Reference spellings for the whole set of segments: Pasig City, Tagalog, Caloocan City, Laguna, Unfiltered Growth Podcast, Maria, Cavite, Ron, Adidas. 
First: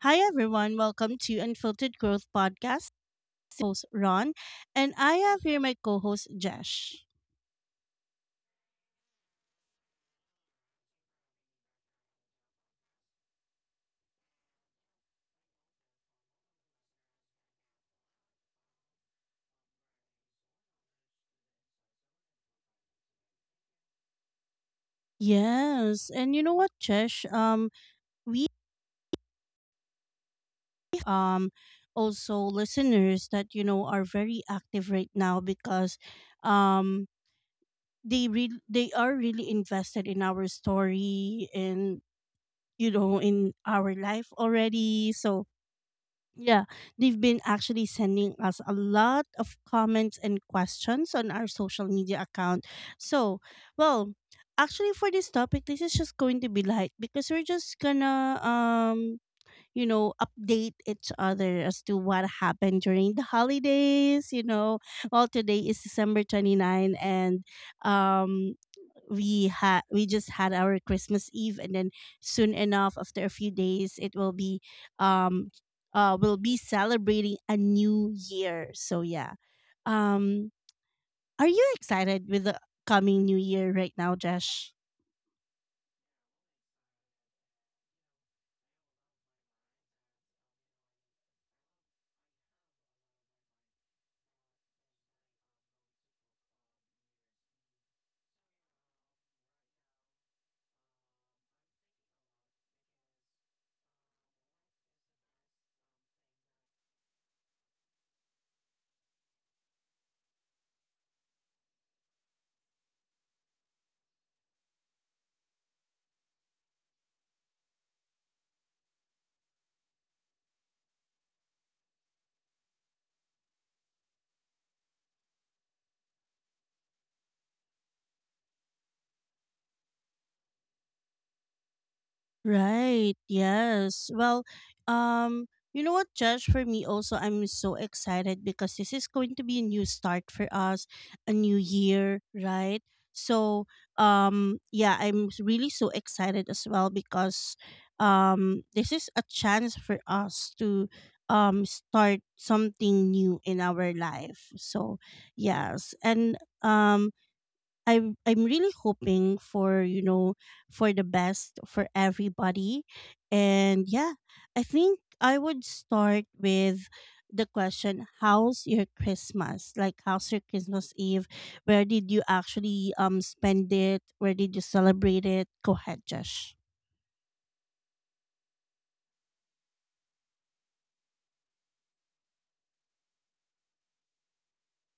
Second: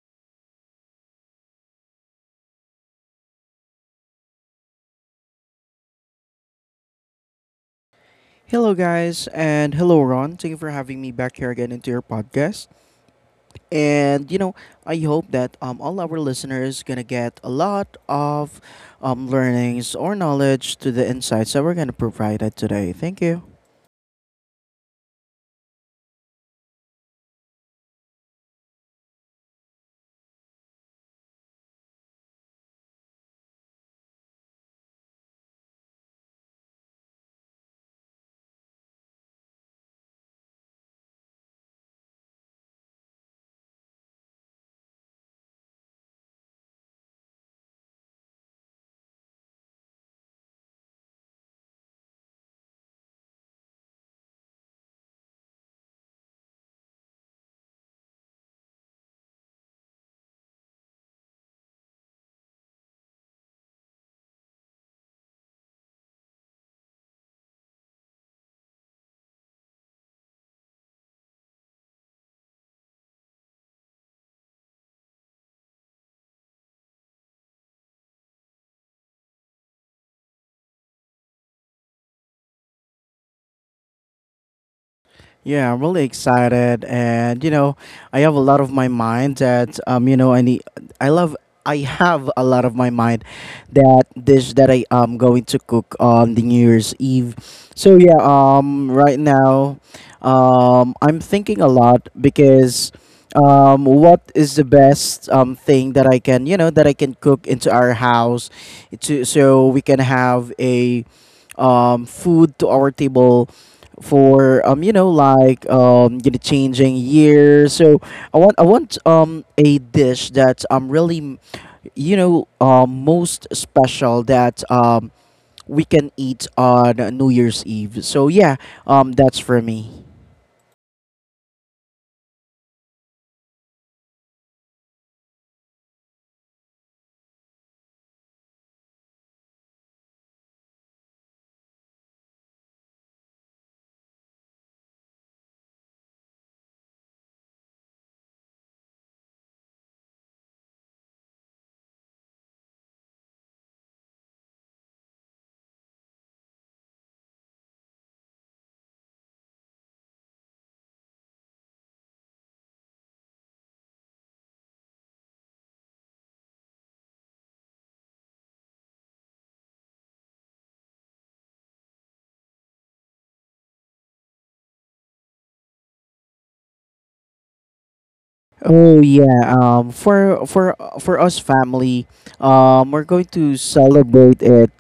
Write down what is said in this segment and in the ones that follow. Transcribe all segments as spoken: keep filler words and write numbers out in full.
Hi, everyone. Welcome to Unfiltered Growth Podcast. This is host Ron, and I have here my co-host Jesh. Hello, guys, and hello, Ron. Thank you for having me back here again into your podcast. And you know, I hope that um, all our listeners gonna get a lot of um, learnings or knowledge to the insights that we're gonna provide it today. Thank you. Yes, and you know what, Jesh? Um, we um also listeners that you know are very active right now because um they re- they are really invested in our story and you know in our life already. So yeah, they've been actually sending us a lot of comments and questions on our social media account. So, well, actually for this topic, this is just going to be light because we're just gonna um you know, update each other as to what happened during the holidays, you know. Well, today is December 29, and um we had we just had our Christmas Eve, and then soon enough after a few days it will be um uh we'll be celebrating a new year. So yeah. Um are you excited with the coming new year right now, Josh? Yeah, I'm really excited, and you know, I have a lot of my mind that um, you know, I need, I love, I have a lot of my mind that dish that I am going to cook on the New Year's Eve. So yeah, um, right now, um, I'm thinking a lot because, um, what is the best um thing that I can, you know, that I can cook into our house, to so we can have a um food to our table for um you know like um you know changing years. So i want i want um a dish that um really you know um most special that um we can eat on New Year's Eve. So yeah, um that's for me. Right. Yes. Well, um, you know what, Josh? For me, also, I'm so excited because this is going to be a new start for us, a new year, right? So, um, yeah, I'm s- really so excited as well because, um, this is a chance for us to, um, start something new in our life. So, yes, and um, I'm I'm really hoping for you know for the best for everybody, and yeah, I think I would start with the question: how's your Christmas? Like, how's your Christmas Eve? Where did you actually um spend it? Where did you celebrate it? Go ahead, Josh. Oh yeah, um for for for us family, um we're going to celebrate it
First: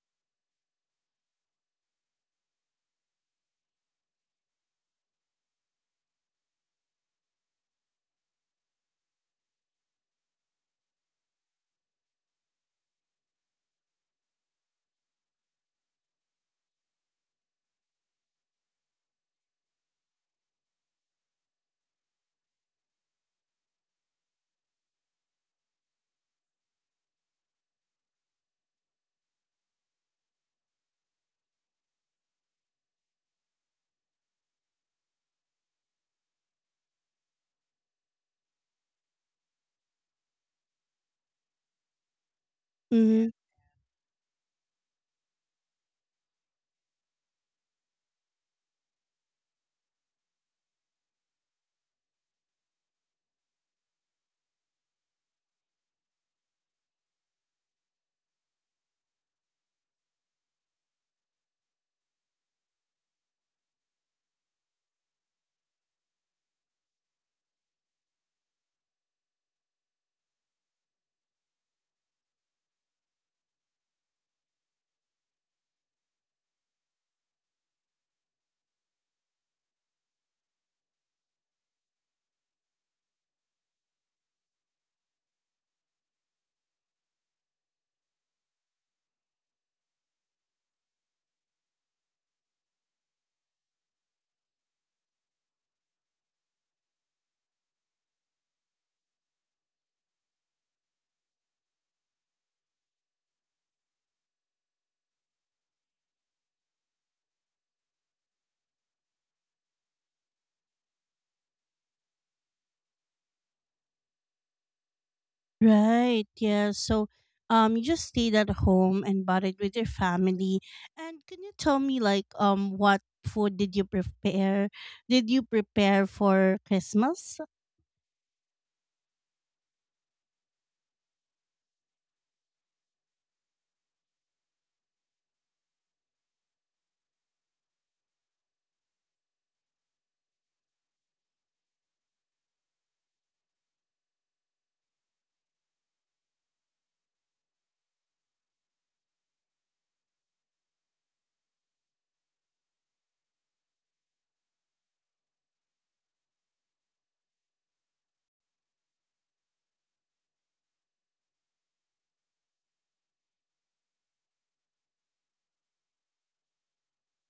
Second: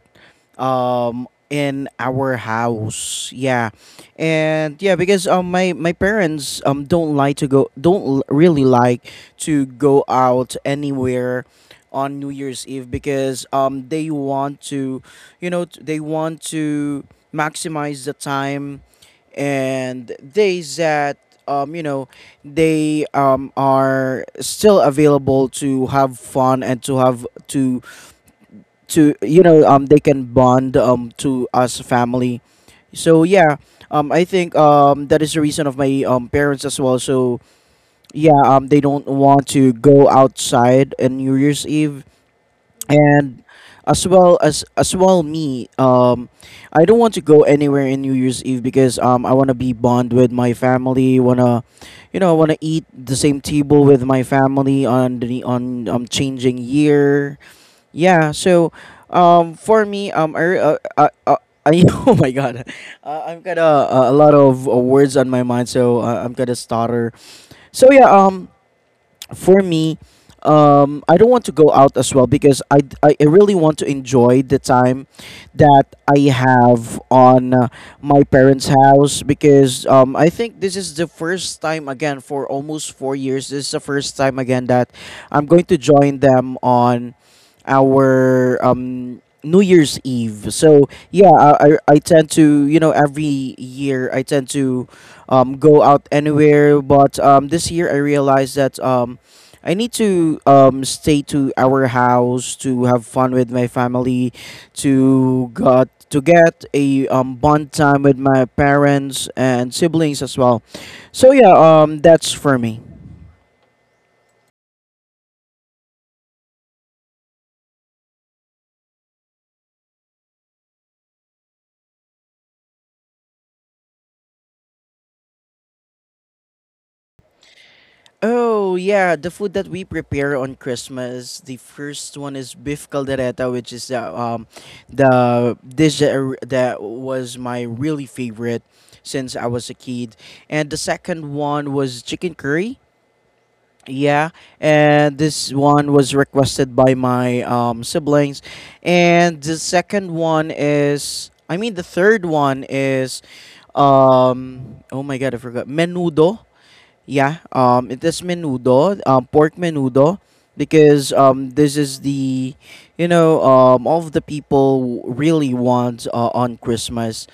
um in our house. Yeah, and yeah, because um my my parents um don't like to go, don't l- really like to go out anywhere on New Year's Eve, because um they want to, you know, t- they want to maximize the time and days that um you know they um are still available to have fun and to have to to you know, um they can bond um to us family. So yeah, um I think um that is the reason of my um parents as well. So yeah, um they don't want to go outside in New Year's Eve. And as well as as well me, um I don't want to go anywhere in New Year's Eve, because um I want to be bond with my family, want to, you know, want to eat the same table with my family on the on um changing year. Yeah, so um for me, um i uh, uh, uh, I, oh my god, uh, I've got a, a a lot of uh, words on my mind, so uh, I'm gonna stutter. So yeah, um for me, um, I don't want to go out as well because I, I I really want to enjoy the time that I have on uh, my parents' house, because um, I think this is the first time again for almost four years. This is the first time again that I'm going to join them on our um, New Year's Eve. So yeah, I, I I tend to, you know, every year I tend to um, go out anywhere, but um, this year I realized that. Um, I need to um stay to our house to have fun with my family, to got to get a um bond time with my parents and siblings as well. So yeah, um that's for me. Right, yeah. So um you just stayed at home and bought it with your family. And can you tell me like um what food did you prepare? Did you prepare for Christmas? Oh yeah, the food that we prepare on Christmas. The first one is beef caldereta, which is the um the dish that, I re- that was my really favorite since I was a kid. And the second one was chicken curry. Yeah, and this one was requested by my um, siblings, and the second one is, I mean, the third one is, um, oh my god, I forgot, menudo. Yeah, um, it is menudo, um, pork menudo, because um, this is the, you know, um, all of the people really want uh, on Christmas.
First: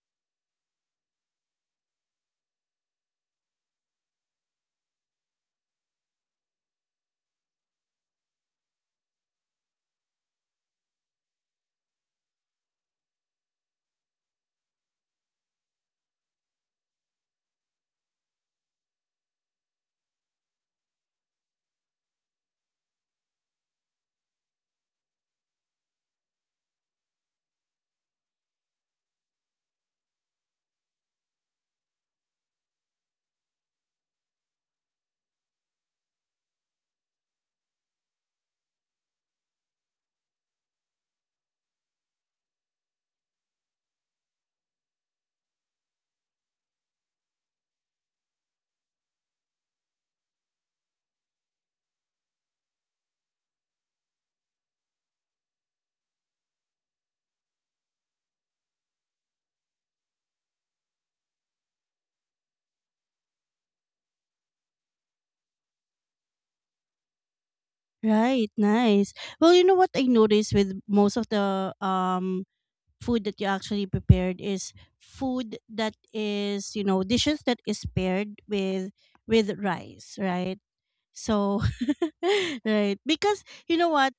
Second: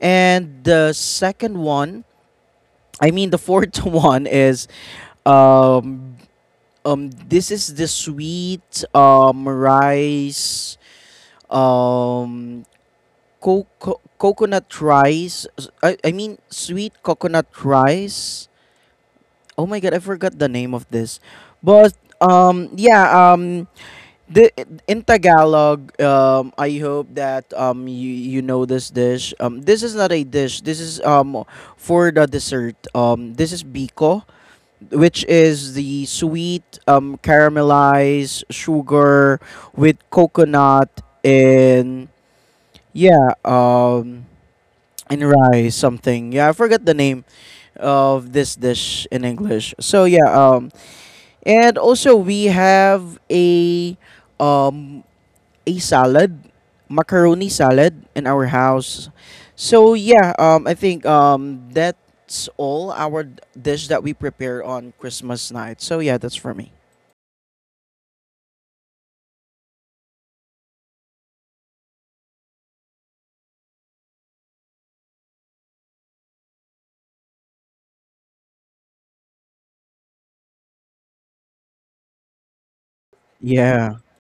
And the second one, I mean, the fourth one is um um, this is the sweet um rice, um coco- coconut rice. S- I I mean sweet coconut rice. Oh my god, I forgot the name of this. But um yeah, um the in Tagalog, um I hope that um you you know this dish. Um, this is not a dish. This is um for the dessert. Um, this is biko, which is the sweet um, caramelized sugar with coconut and, yeah, um and rice something. Yeah, I forgot the name of this dish in English. So yeah, um and also we have a um a salad, macaroni salad in our house. So yeah, um, I think um, that's all our d- dish that we prepare on Christmas night. So yeah, that's for me. Right, nice. Well, you know what I noticed with most of the um food that you actually prepared is food that is, you know, dishes that is paired with with rice, right? So right, because you know Yeah. what,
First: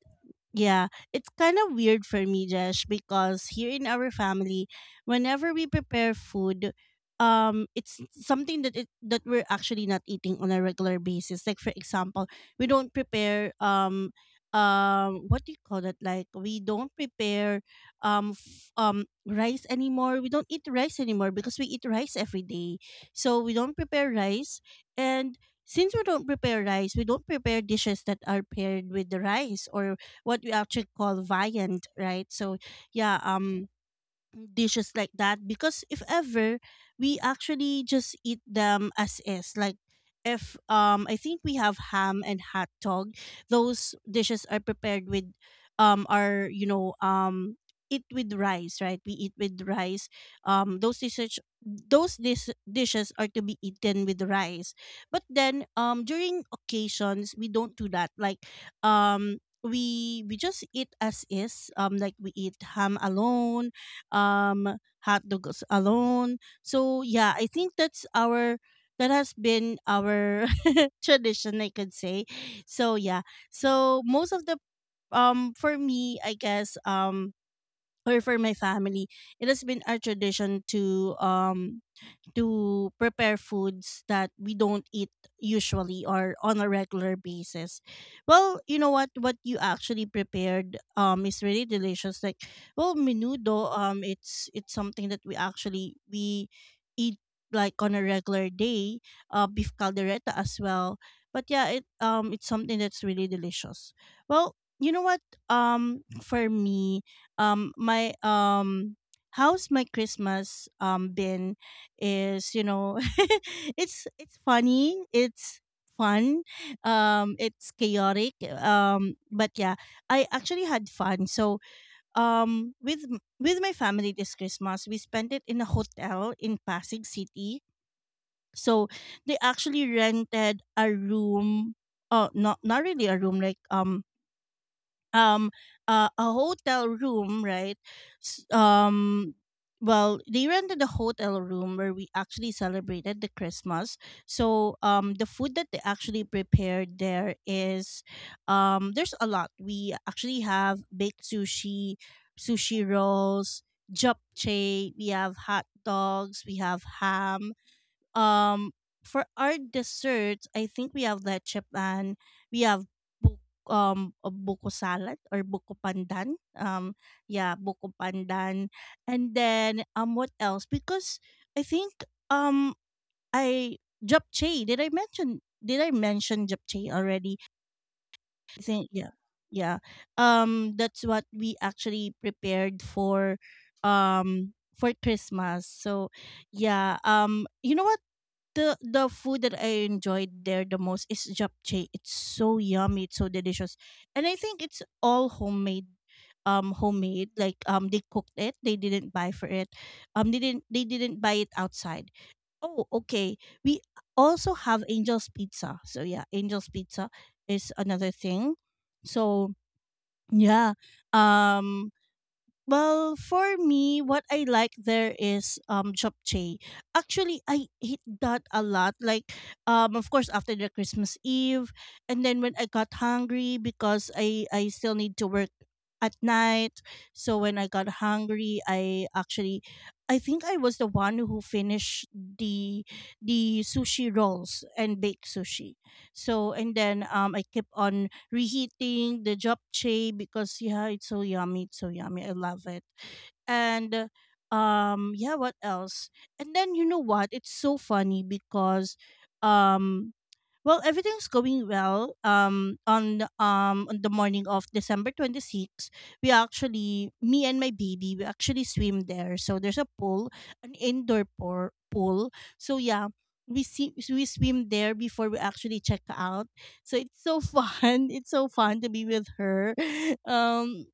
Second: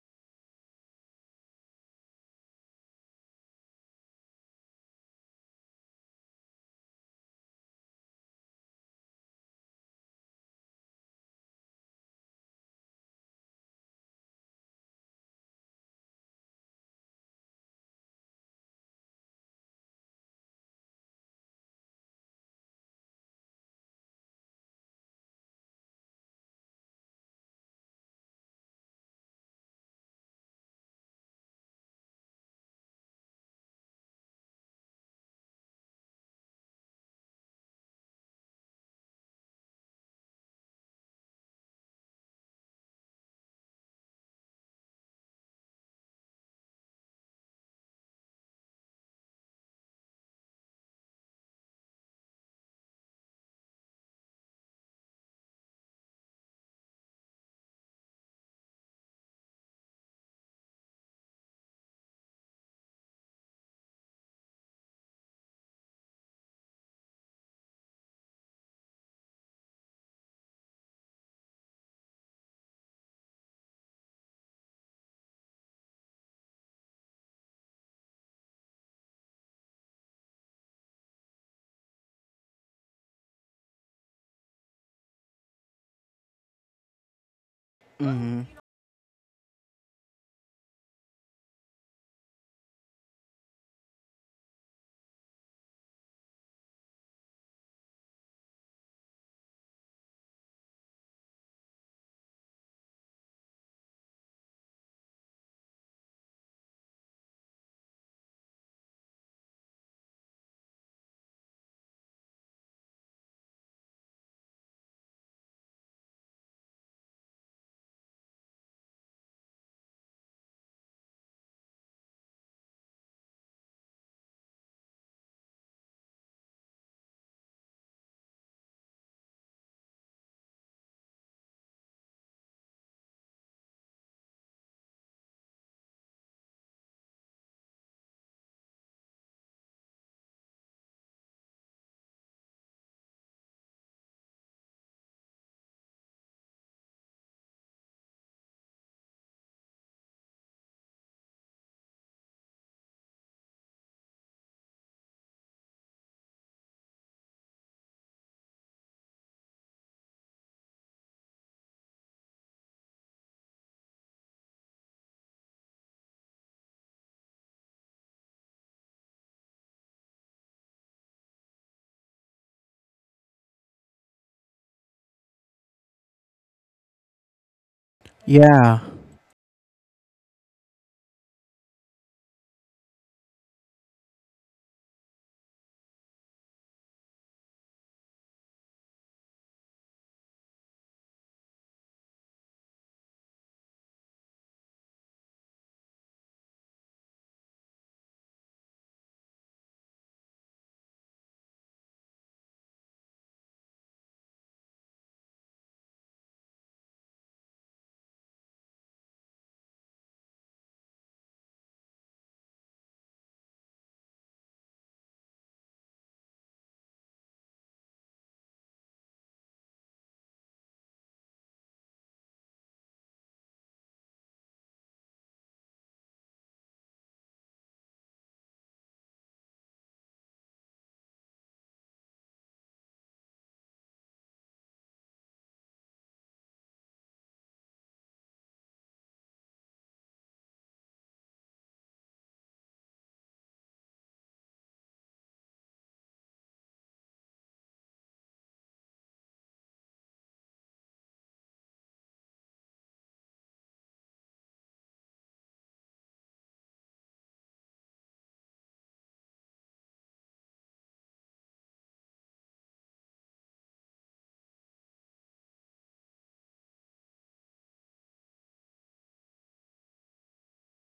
yeah, it's kind of weird for me, Jesh, because here in our family, whenever we prepare food, um, it's something that it, that we're actually not eating on a regular basis. Like for example, we don't prepare um, um, what do you call that? Like we don't prepare um, f- um, rice anymore. We don't eat rice anymore because we eat rice every day. So we don't prepare rice, and since we don't prepare rice, we don't prepare dishes that are paired with the rice or what we actually call viand, right? So yeah, um dishes like that because if ever we actually just eat them as is. Like if um I think we have ham and hot dog, those dishes are prepared with um are you know um eat with rice, right? We eat with rice, um those dishes those dis- dishes are to be eaten with rice. But then um during occasions we don't do that. Like, um we we just eat as is, um like we eat ham alone, um hot dogs alone. So yeah, I think that's our, that has been our tradition, I could say. So yeah, so most of the, um for me I guess, um or for my family, it has been our tradition to um to prepare foods that we don't eat usually or on a regular basis. Hmm. Well, you know what what you actually prepared um is really delicious. Like, well, menudo um it's it's something that we actually we eat like on a regular day, uh, beef caldereta as well. But yeah, it um it's something that's really delicious. Well, you know what, um for me, um my um how's my Christmas um been is, you know, it's it's funny, it's fun, um it's chaotic, um but yeah, I actually had fun. So um with m- with my family this Christmas we spent it in a hotel in Pasig City. So they actually rented a room, uh not not really a room like um um uh, a hotel room, right S- um well, they rented a hotel room where we actually celebrated the Christmas. So um the food that they actually prepared there is, um there's a lot. We actually have baked sushi, sushi rolls, japchae, we have hot dogs, we have ham, um, for our desserts, I think we have leche plan. We have bu- um a buko salad or buko pandan. Um, yeah, buko pandan. And then um, what else? Because I think, um, I japchae. Did I mention? Did I mention japchae already? I think Yeah. yeah, yeah. Um, that's what we actually prepared for um for Christmas. So yeah, um, you know what? the the food that I enjoyed there the most is japchae. It's so yummy, it's so delicious. And I think it's all homemade, um homemade, like um they cooked it, they didn't buy for it, um they didn't they didn't buy it outside. Oh okay, we also have Angel's Pizza. So yeah, Angel's Pizza is another thing. So yeah, um well, for me, what I like there is um japchae. Actually, I eat that a lot. Like, um, of course, after the Christmas Eve, and then when I got hungry because I I still need to work at night. So when I got hungry, I actually, I think I was the one who finished the the sushi rolls and baked sushi. So and then um, I kept on reheating the japchae because yeah, it's so yummy, it's so yummy. I love it. And um yeah, what else? And then you know what, it's so funny because, um well, everything's going well um on the- um on the morning of December twenty-sixth, we actually, me and my baby, we actually swim there. So there's a pool, an indoor por- pool. So yeah, we see we swim there before we actually check out. So it's so fun it's so fun to be with her um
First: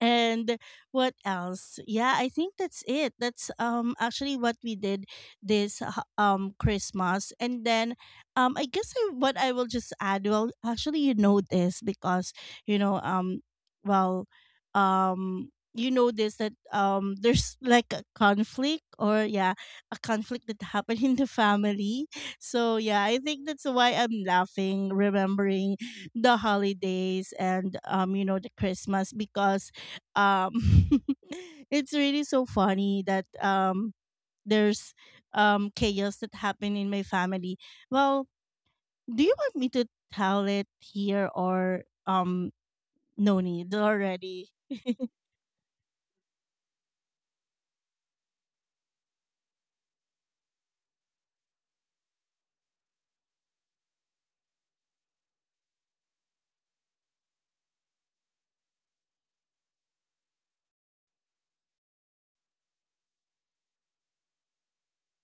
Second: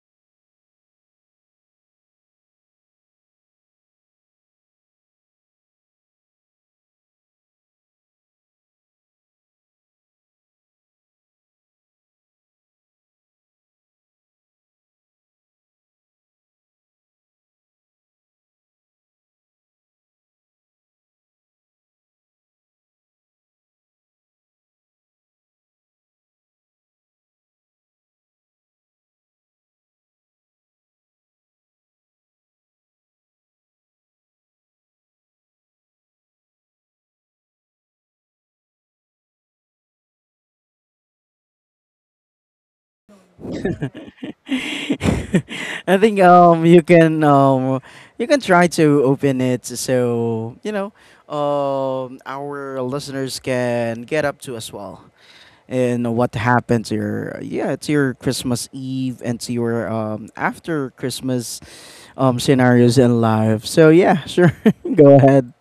and what else? Yeah, I think that's it. That's um actually what we did this uh, um Christmas. And then um I guess I, what I will just add, well actually you know this because you know um well um you know this that um there's like a conflict, or yeah, a conflict that happened in the family. So yeah, I think that's why I'm laughing, remembering the holidays and um you know the Christmas because um it's really so funny that um there's um chaos that happened in my family. Well, do you want me to tell it here, or um no need already? I think um you can um you can try to open it so you know um our listeners can get up to as well. And what happened to your, yeah, to your Christmas Eve, and to your um after Christmas um scenarios in life. So yeah, sure, go ahead.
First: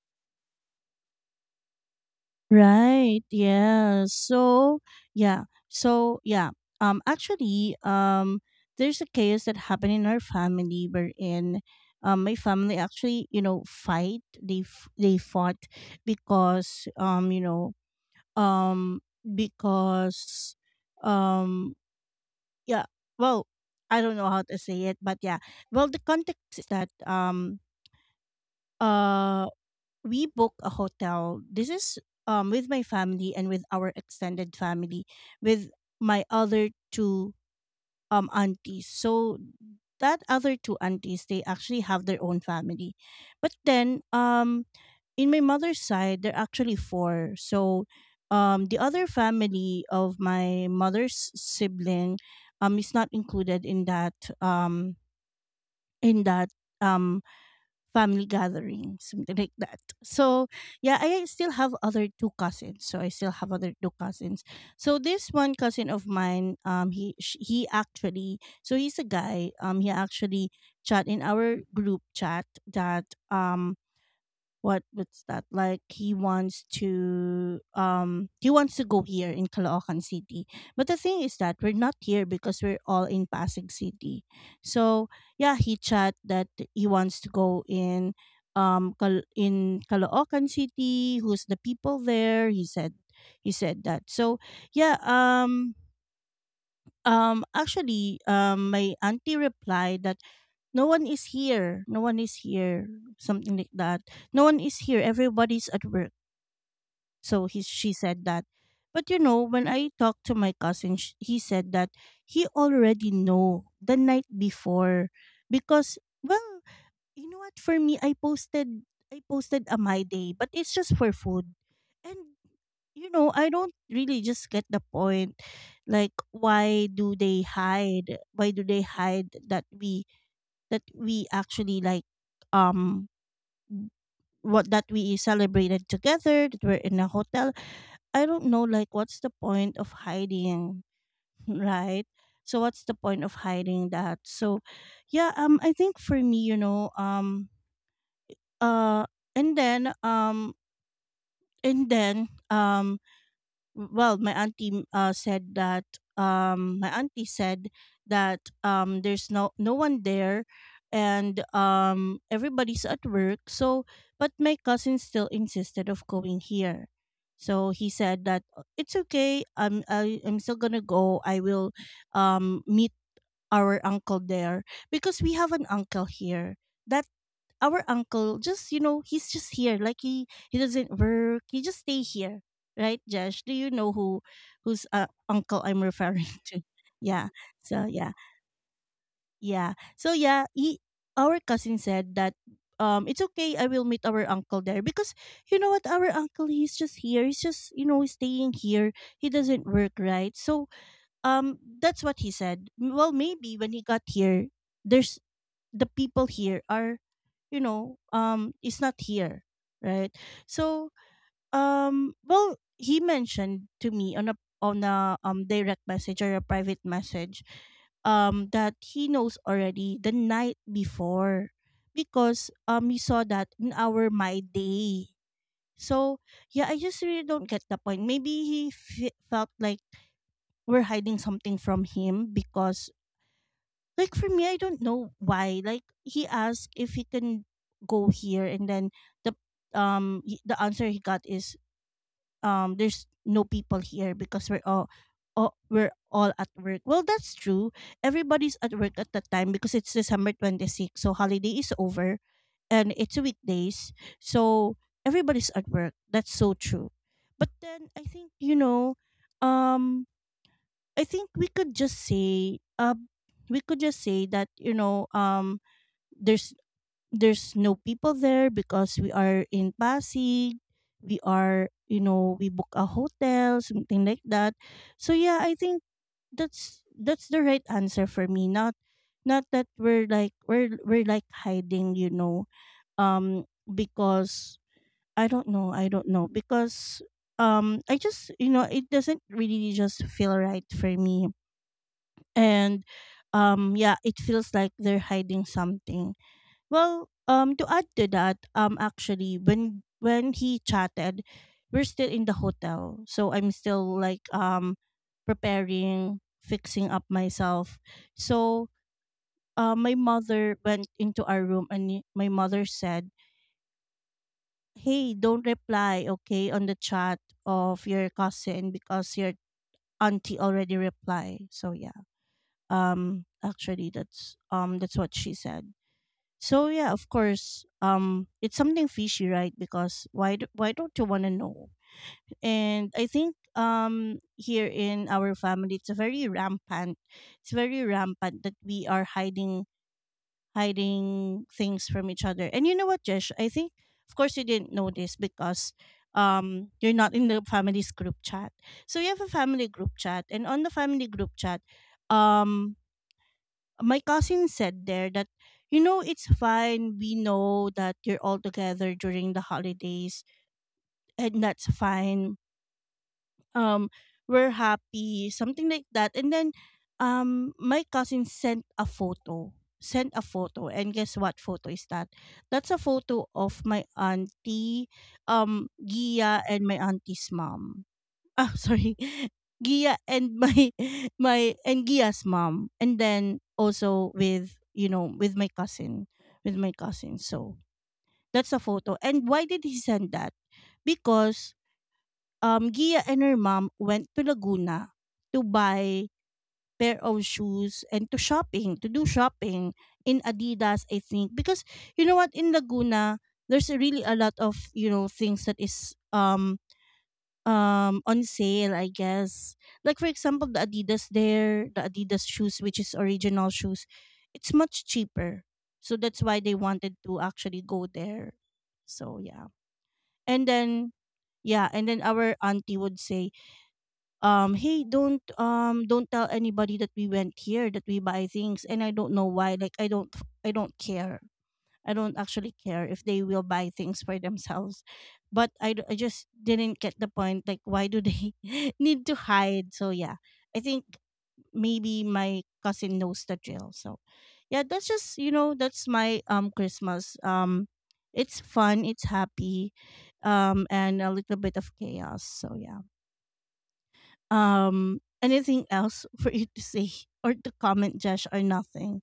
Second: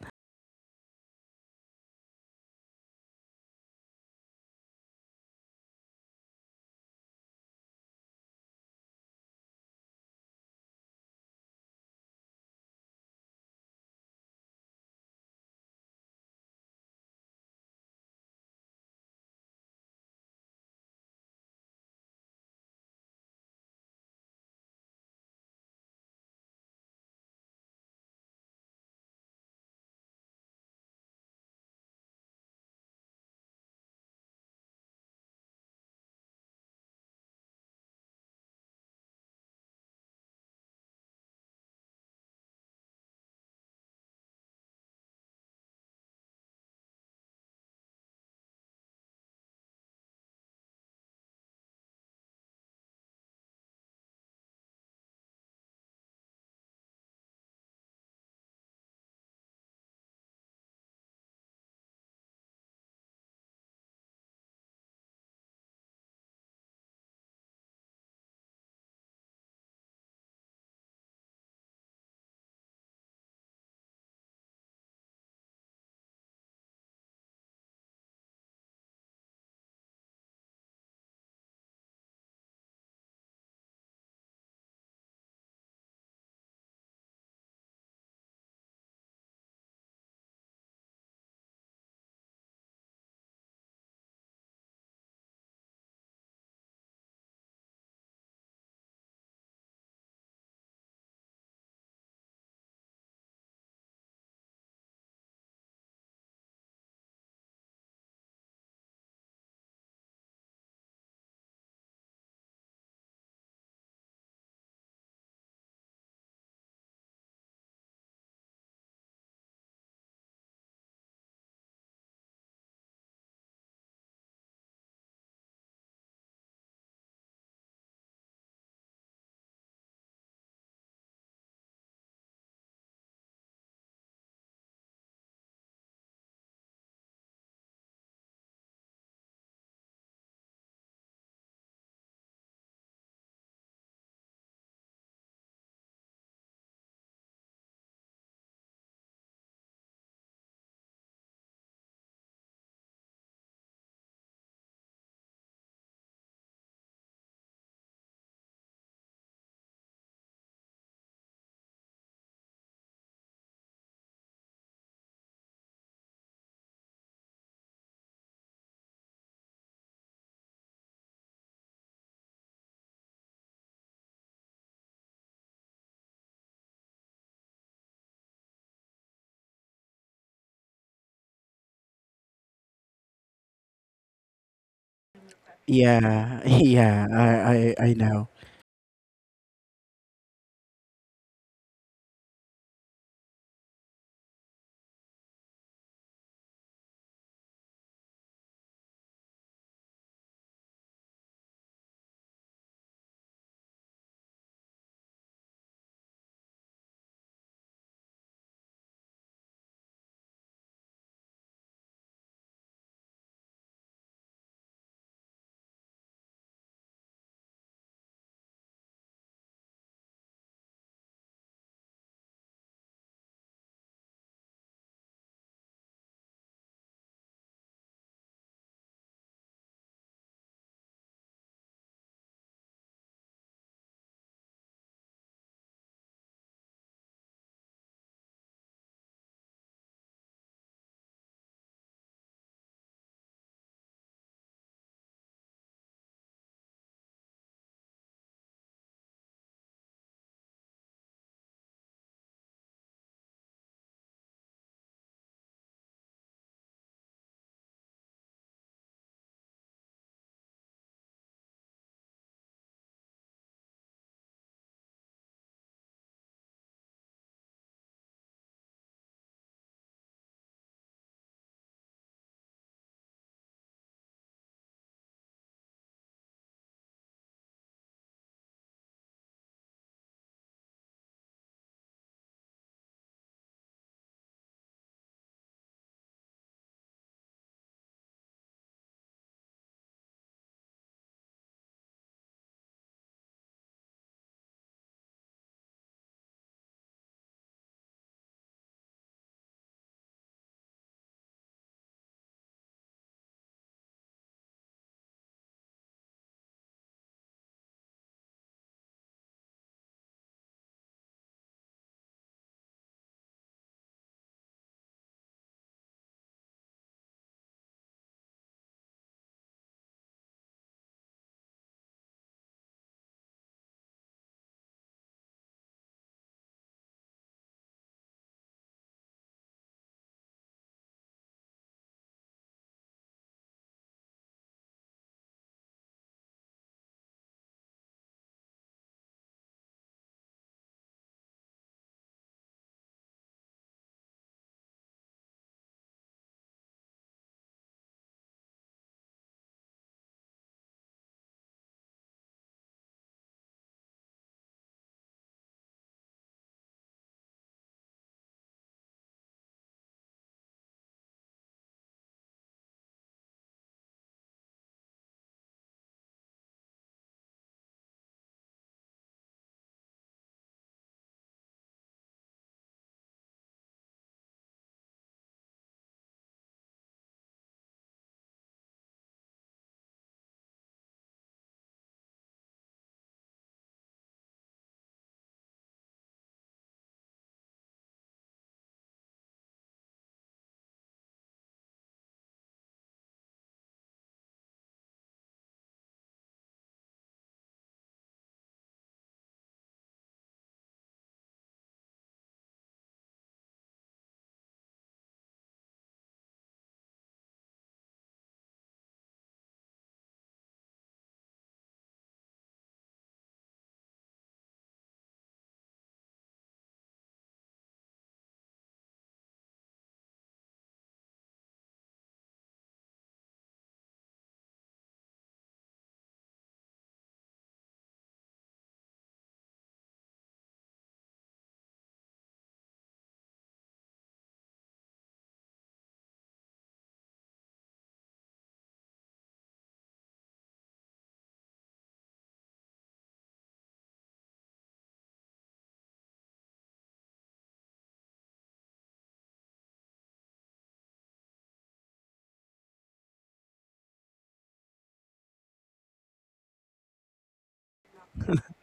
Right, yeah. So yeah, so yeah, um actually um there's a chaos that happened in our family, wherein um my family actually, you know, fight they f- they fought because um you know, um because um yeah. Well, I don't know how to say it, but yeah, well, the context is that um uh we book a hotel. This is um with my family and with our extended family, with my other two um aunties. So that other two aunties, they actually have their own family. But then um in my mother's side, there are actually four. So um the other family of my mother's sibling um is not included in that, um in that um family gathering, something like that. So yeah, I still have other two cousins. So I still have other two cousins. So this one cousin of mine, um, he sh- he actually, so he's a guy. Um, he actually chat in our group chat that um what what's that like he wants to um he wants to go here in Caloocan City. But the thing is that we're not here because we're all in Pasig City. So yeah, he chat that he wants to go in um Cal- in Caloocan City. "Who's the people there?" he said. He said that. So yeah um um, actually, um, my auntie replied that no one is here. No one is here. Something like that. No one is here. Everybody's at work. So he, she said that. But you know, when I talked to my cousin, sh- he said that he already know the night before. Because, well, you know what? For me, I posted I posted a my day, but it's just for food, and you know, I don't really just get the point. Like, why do they hide? Why do they hide that we, that we actually like um w- what, that we celebrated together, that we're in a hotel? I don't know. Like, what's the point of hiding, right? So what's the point of hiding that? So, yeah. Um, I think for me, you know, um, uh, and then um, and then um well my auntie uh, said that um my auntie said that um there's no no one there, and um everybody's at work. So but my cousin still insisted of going here, so he said that, "Uh, it's okay, i'm I, i'm still gonna go. I will um meet our uncle there because we have an uncle here that our uncle, just you know, he's just here, like he he doesn't work, he just stay here. Right, Josh, do you know who whose uh, uncle I'm referring to? Yeah Yeah, yeah so yeah i i, I know. yeah so yeah he Our cousin said that, um it's okay, I will meet our uncle there because you know what, our uncle, he's just here, he's just, you know, staying here. He doesn't work, right? So um that's what he said. M- well, maybe when he got here, there's the people here are, you know, um is not here, right? So um well, he mentioned to me on a on a um direct message or a private message, um that he knows already the night before because um he saw that in our my day. So yeah, I just really don't get the point. Maybe he f- felt like we're hiding something from him because, like, for me, I don't know why. Like, he asked if he can go here, and then the um he- the answer he got is, um there's no people here because we're all, all we're all at work. Well, that's true, everybody's at work at the time because it's december twenty-sixth, so holiday is over and it's weekdays. So everybody's at work, that's so true. But then I think, you know, um I think we could just say uh we could just say that, you know, um there's there's no people there because we are in Pasig. We are, you know, we book a hotel, something like that. So yeah, I think that's that's the right answer for me. Not not that we're like, we're we're like hiding, you know, um because I don't know I don't know, because um I just, you know, it doesn't really just feel right for me. And um yeah, it feels like they're hiding something. Well, um to add to that, um actually, when when he chatted, we're still in the hotel, so I'm still like um preparing, fixing up myself. So uh, my mother went into our room and y- my mother said, "Hey, don't reply, okay, on the chat of your cousin because your auntie already replied." So yeah. Um actually, that's um that's what she said. So yeah, of course, um it's something fishy, right? Because why do, why don't you want to know? And I think um here in our family it's a very rampant. It's very rampant that we are hiding hiding things from each other. And you know what, Jesh? I think of course you didn't know this because um you're not in the family's group chat. So you have a family group chat, and on the family group chat um my cousin said there that, you know, it's fine, we know that you're all together during the holidays and that's fine. um we're happy, something like that. And then um my cousin sent a photo, sent a photo and guess what photo is that? That's a photo of my auntie, um Gia, and my auntie's mom. Oh, sorry. Gia and my my and Gia's mom, and then also with, you know, with my cousin, with my cousin. So that's a photo. And why did he send that? Because um Gia and her mom went to Laguna to buy pair of shoes and to shopping, to do shopping in Adidas, I think. Because you know what, in Laguna there's a really a lot of, you know, things that is um um on sale, I guess. Like, for example, the Adidas there, the Adidas shoes, which is original shoes, it's much cheaper. So that's why they wanted to actually go there. So yeah. And then, yeah, and then our auntie would say, um hey, don't um don't tell anybody that we went here, that we buy things. And I don't know why. Like, i don't I don't care. I don't actually care if they will buy things for themselves. But I, d- I just didn't get the point. Like, why do they need to hide? So, yeah, I think maybe my cousin knows the drill. So, yeah, that's just, you know, that's my um Christmas. Um, It's fun, it's happy, um, and a little bit of chaos. So, yeah. Um, anything else for you to say or to comment, Josh, or nothing?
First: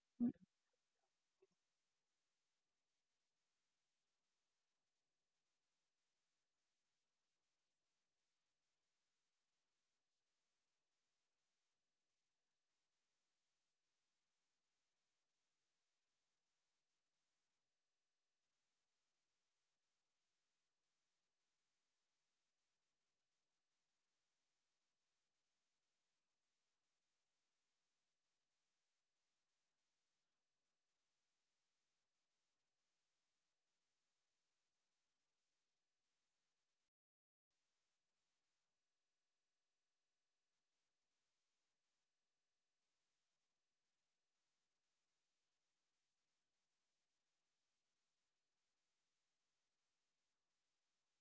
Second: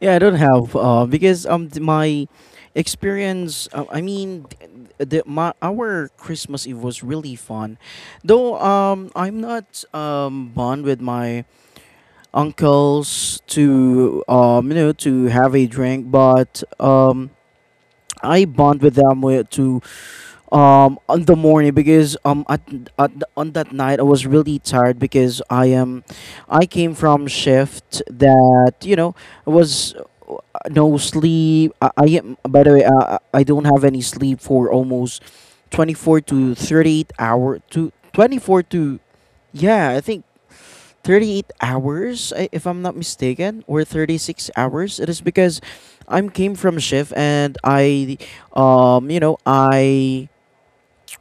Yeah, I don't have uh because um th- my experience, uh, i mean th- the, my, our Christmas Eve was really fun. Though um I'm not um bond with my uncles to, um you know, to have a drink, but um I bond with them, wi- to um on the morning, because um at, at the- on that night I was really tired because I am I came from shift that, you know, was uh, no sleep. I, I am, by the way, uh, I don't have any sleep for almost twenty-four to thirty-eight hour to twenty-four to, yeah, I think thirty-eight hours, I- if I'm not mistaken, or thirty-six hours. It is because I am came from shift and I, um, you know, I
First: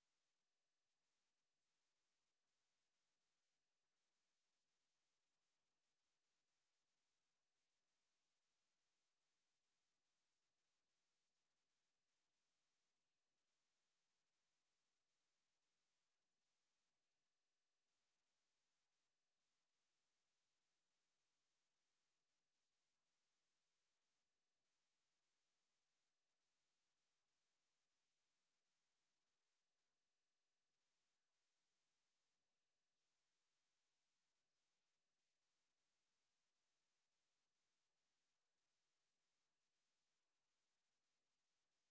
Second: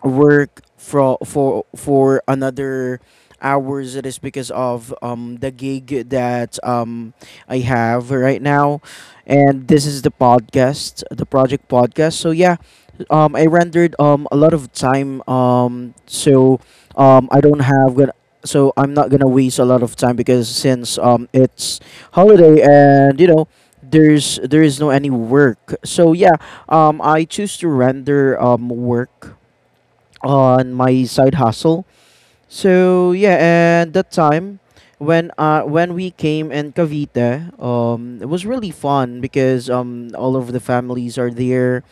work for for for another hours. It is because of um the gig that um I have right now, and this is the podcast, the project podcast. So yeah, um I rendered um a lot of time, um so um I don't have gonna so I'm not gonna waste a lot of time, because since um it's holiday and you know there's there is no any work. So yeah, um I choose to render um work on my side hustle. So yeah, and that time when uh when we came in Cavite, um, it was really fun because um all of the families are there.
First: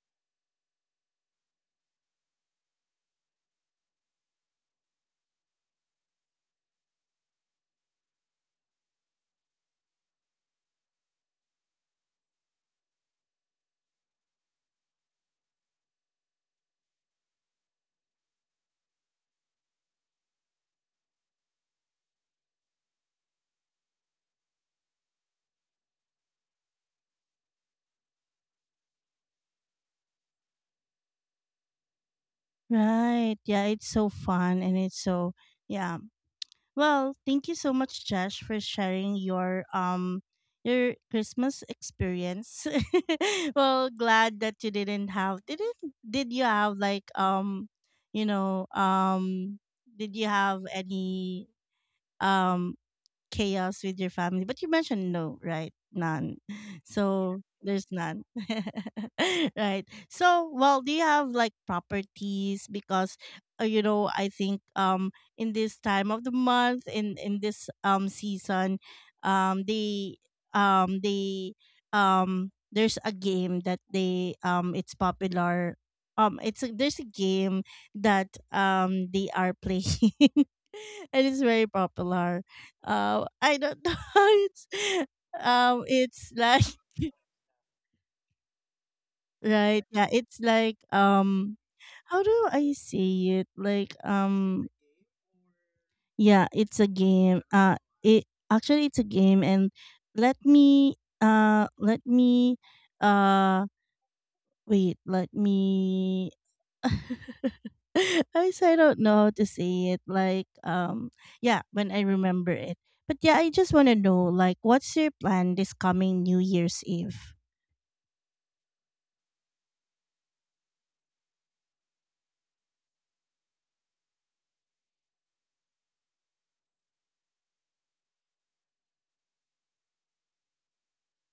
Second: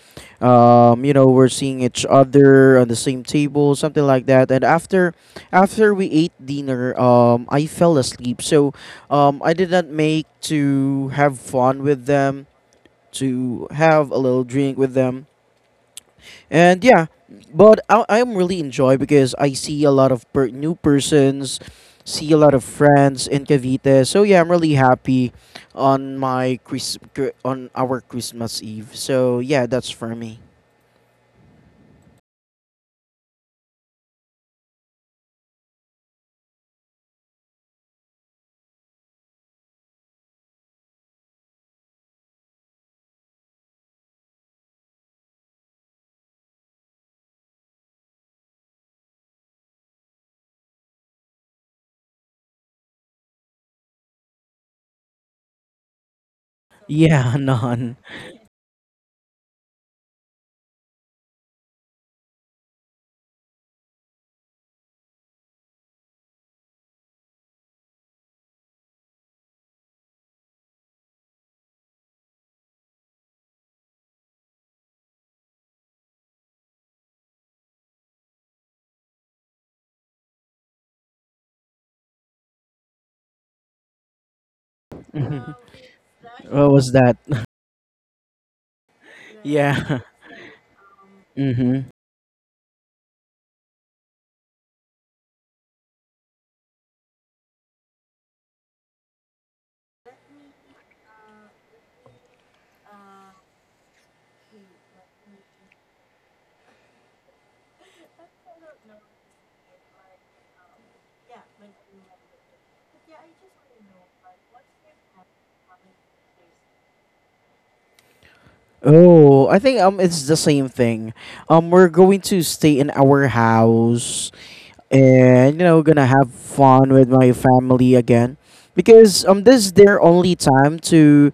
Um, you know, we're seeing each other on the same table, something like that. And after after we ate dinner, um, I fell asleep. So um, I did not make to have fun with them, to have a little drink with them. And yeah, but I, I'm really enjoy because I see a lot of per- new persons, see a lot of friends in Cavite. So yeah, I'm really happy on my Chris cr- on our Christmas Eve. So yeah, that's for me. Right. Yeah, it's so fun and it's so yeah. Well, thank you so much, Josh, for sharing your um your Christmas experience. Well, glad that you didn't have did it, did you have like um you know um did you have any um chaos with your family? But you mentioned no, right? None. Yeah, So there's none. none. Right. So, well, do you have like properties? Because uh, you know, I think um in this time of the month, in in this um season, um they um they um there's a game that they, um it's popular. um it's a, there's a game that um they are playing and it's very popular. uh, I don't know. It's Mhm. um, it's like What was that? right, Yeah. yeah. It's like, um, Mm-hmm. how do I say it? Like, um, yeah. It's a game. Uh, it actually it's a game, and let me uh, let me, uh, wait. Let me. I guess I don't know how to say it. Like, um, yeah. When I remember it. But yeah, I just want to know, like, what's your plan this coming New Year's Eve? Oh, I think um it's the same thing. Um, we're going to stay in our house, and, you know, gonna have fun with my family again, because um this is their only time to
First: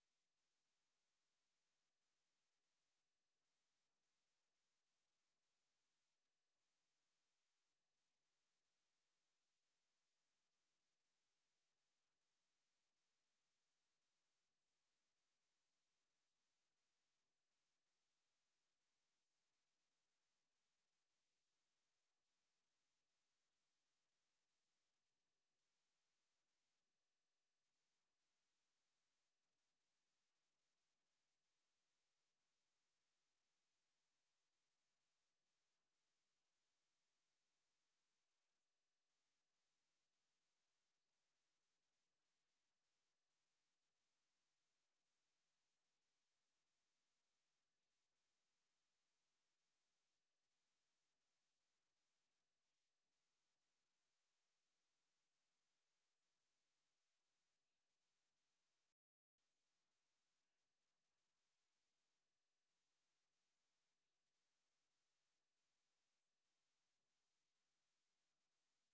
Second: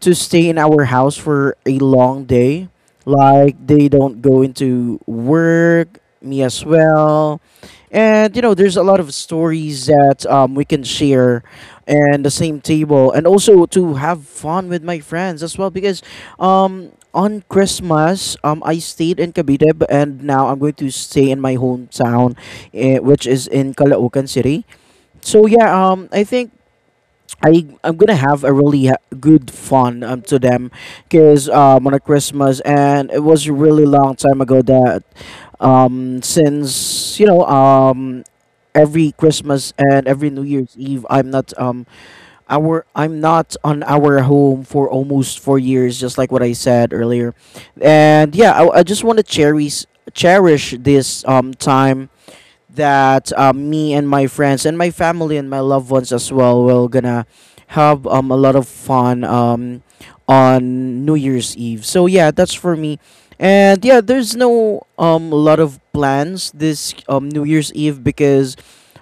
to stay in our house for a long day, like they don't go into work, me as well. And you know there's a lot of stories that, um, we can share and the same table, and also to have fun with my friends as well. Because um, on Christmas, um, I stayed in Cavite, b- and now I'm going to stay in my hometown, eh, which is in Caloocan City. So yeah, um, I think I I'm gonna have a really ha- good fun um to them, cause um on a Christmas. And it was a really long time ago that, um since you know um every Christmas and every New Year's Eve, I'm not um our I'm not on our home for almost four years, just like what I said earlier. And yeah, I, I just want to cherish cherish this um time that, um, me and my friends and my family and my loved ones as well will gonna have, um, a lot of fun, um, on New Year's Eve. So yeah, that's for me. And yeah, there's no um lot of plans this um New Year's Eve because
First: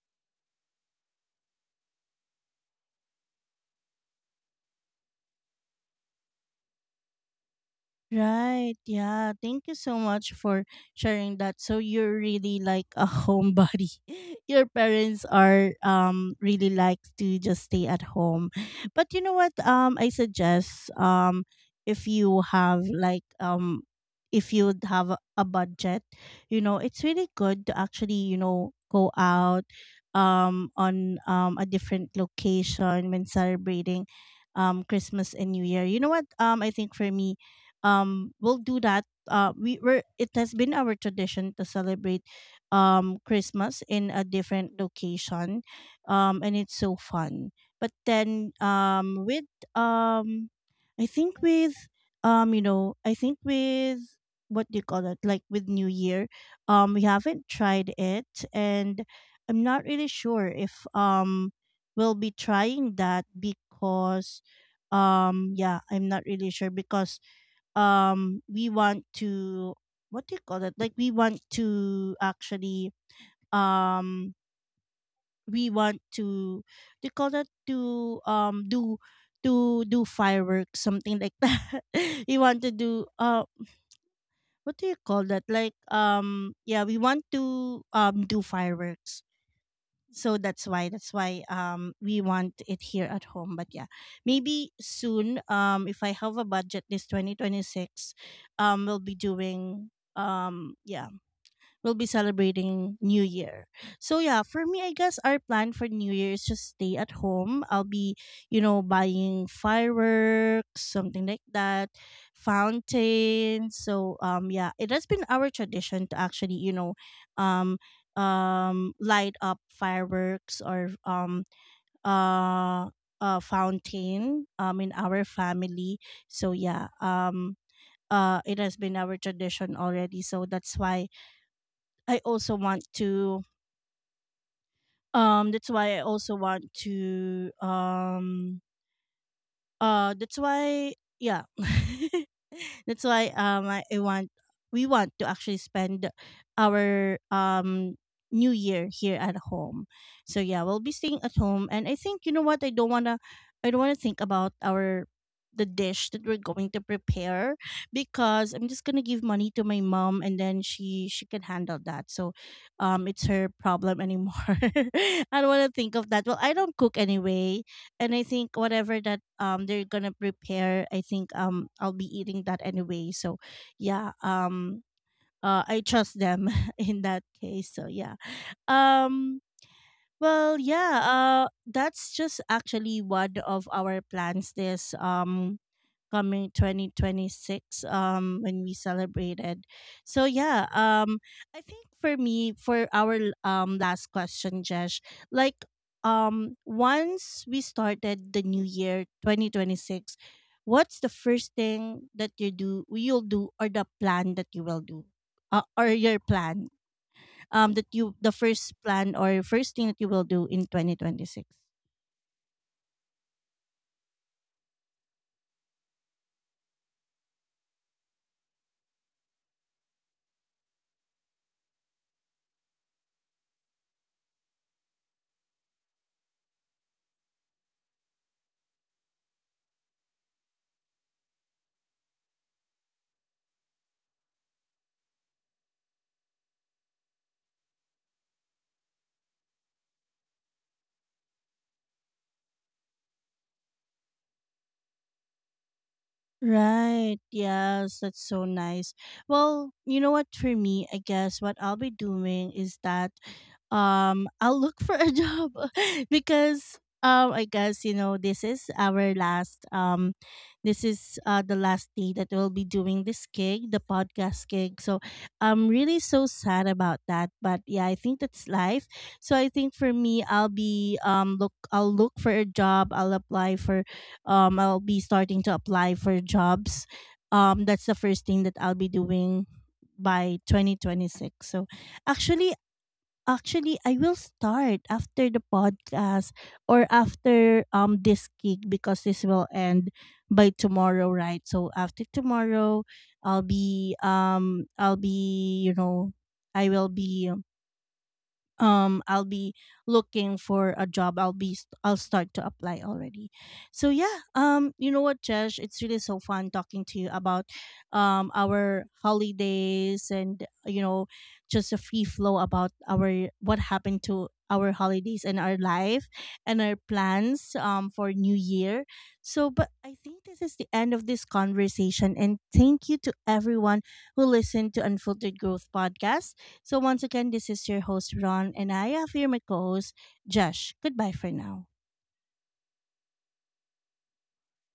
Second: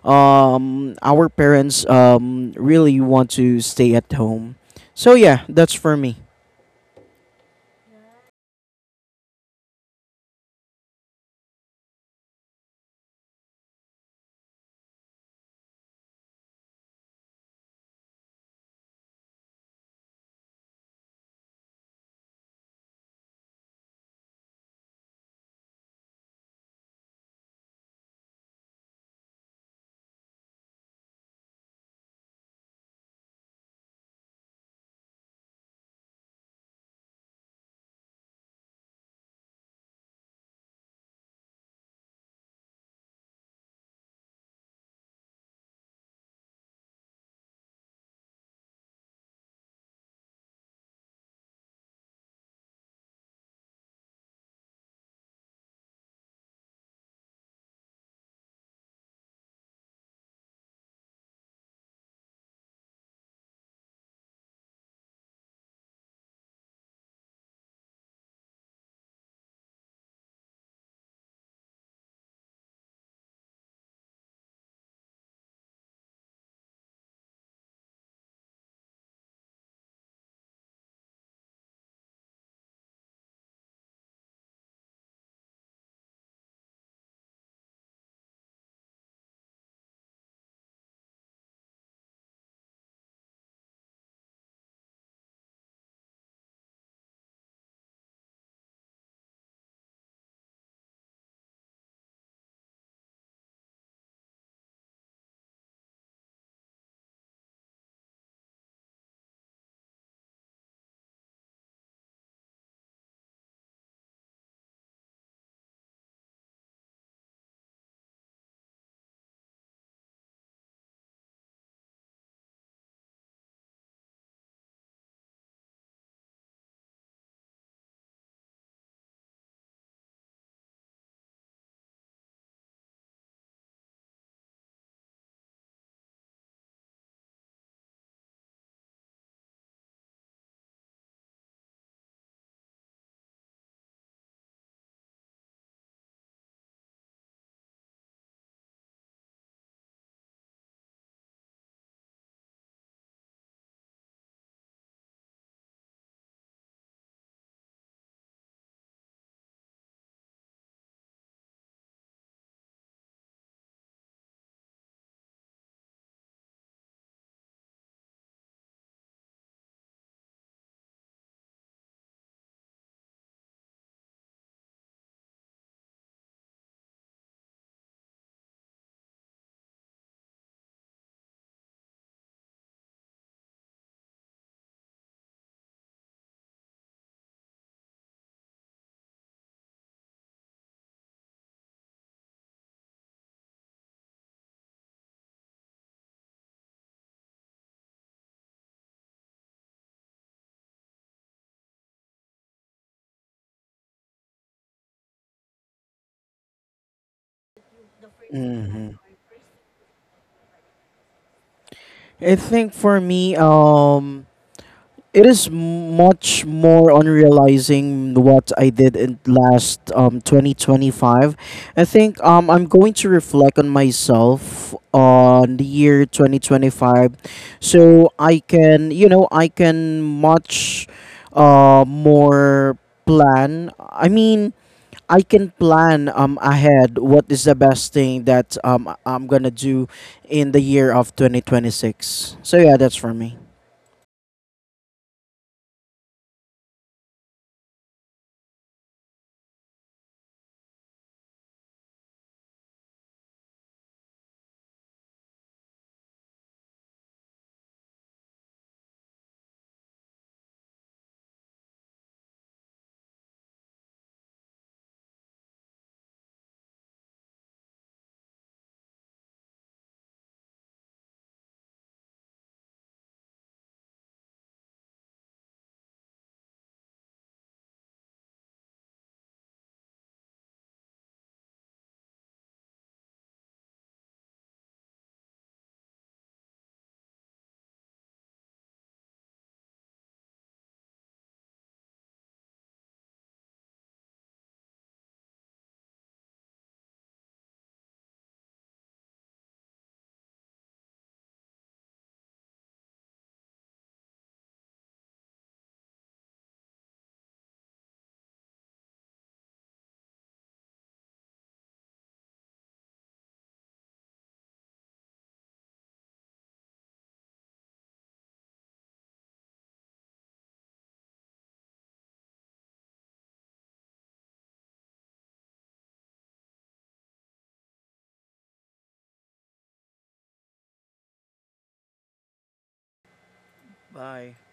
um our parents um really want to stay at home. So yeah, that's for me. Right. Yeah. Thank you so much for sharing that. So you're really like a homebody. Your parents are um really like to just stay at home. But you know what? Um I suggest um if you have like um if you would have a a budget, you know, it's really good to actually, you know, go out um on um a different location when celebrating um Christmas and New Year. You know what? Um I think for me um we'll do that. Uh we were It has been our tradition to celebrate um Christmas in a different location, um and it's so fun. But then um with um I think with um you know I think with, what do you call it, like with New Year, um we haven't tried it, and I'm not really sure if um we'll be trying that because um yeah, I'm not really sure because um we want to, what do you call it, like we want to actually um we want to they call that to um do to do fireworks, something like that. We want to do, uh what do you call that like um yeah, we want to um do fireworks. So that's why that's why um we want it here at home. But yeah, maybe soon, um if I have a budget this twenty twenty-six, um we'll be doing, um yeah, we'll be celebrating New Year. So yeah, for me, I guess our plan for New Year is just stay at home. I'll be, you know, buying fireworks, something like that, fountain. So um, yeah, it has been our tradition to actually, you know, um, um, light up fireworks or um, uh. Uh, fountain um in our family. So yeah, um uh it has been our tradition already, so that's why I also want to um that's why I also want to um uh, that's why, yeah, that's why um I, I want, we want to actually spend our um New Year here at home. So yeah, we'll be staying at home, and I think, you know what, I don't wanna I don't wanna think about our the dish that we're going to prepare because I'm just gonna give money to my mom, and then she she can handle that. So um it's her problem anymore. I don't wanna think of that. Well, I don't cook anyway, and I think whatever that um they're gonna prepare, I think um I'll be eating that anyway. So yeah, um uh I trust them in that case. So yeah. Um well yeah, uh that's just actually one of our plans this um coming twenty twenty-six um when we celebrated. So yeah, um I think for me, for our l- um last question, Jesh, like, um once we started the new year twenty twenty-six, what's the first thing that you do you'll do, or the plan that you will do, uh, or your plan um that you, the first Hmm. plan or first thing that you will do in twenty twenty-six? I think for me, um it is much more on realizing what I did in last um twenty twenty-five. I think um I'm going to reflect on myself on the year twenty twenty-five, so I can, you know, I can much uh more plan. I mean, I can plan um ahead what is the best thing that um I'm going to do in the year of twenty twenty-six. So yeah, that's for me. Right. Yes, that's so nice. Well, you know what, for me, I guess what I'll be doing is that um I'll look for a job because um I guess, you know, this is our last um this is uh the last day that we'll be doing this gig, the podcast gig. So I'm really so sad about that, but yeah, I think that's life. So I think for me I'll be um look I'll look for a job, I'll apply for um I'll be starting to apply for jobs. Um that's the first thing that I'll be doing by twenty twenty-six. So actually actually I will start after the podcast, or after um this gig, because this will end by tomorrow, right? So after tomorrow I'll be um I'll be you know I will be um I'll be looking for a job. I'll be st- I'll start to apply already. So yeah, um you know what, Josh, it's really so fun talking to you about um our holidays, and you know, just a free flow about our what happened to our holidays and our life and our plans um for new year. So but I think this is the end of this conversation, and thank you to everyone who listened to Unfiltered Growth podcast. So, once again, this is your host, Ron, and I have here my co host, Josh. Goodbye for now. Bye.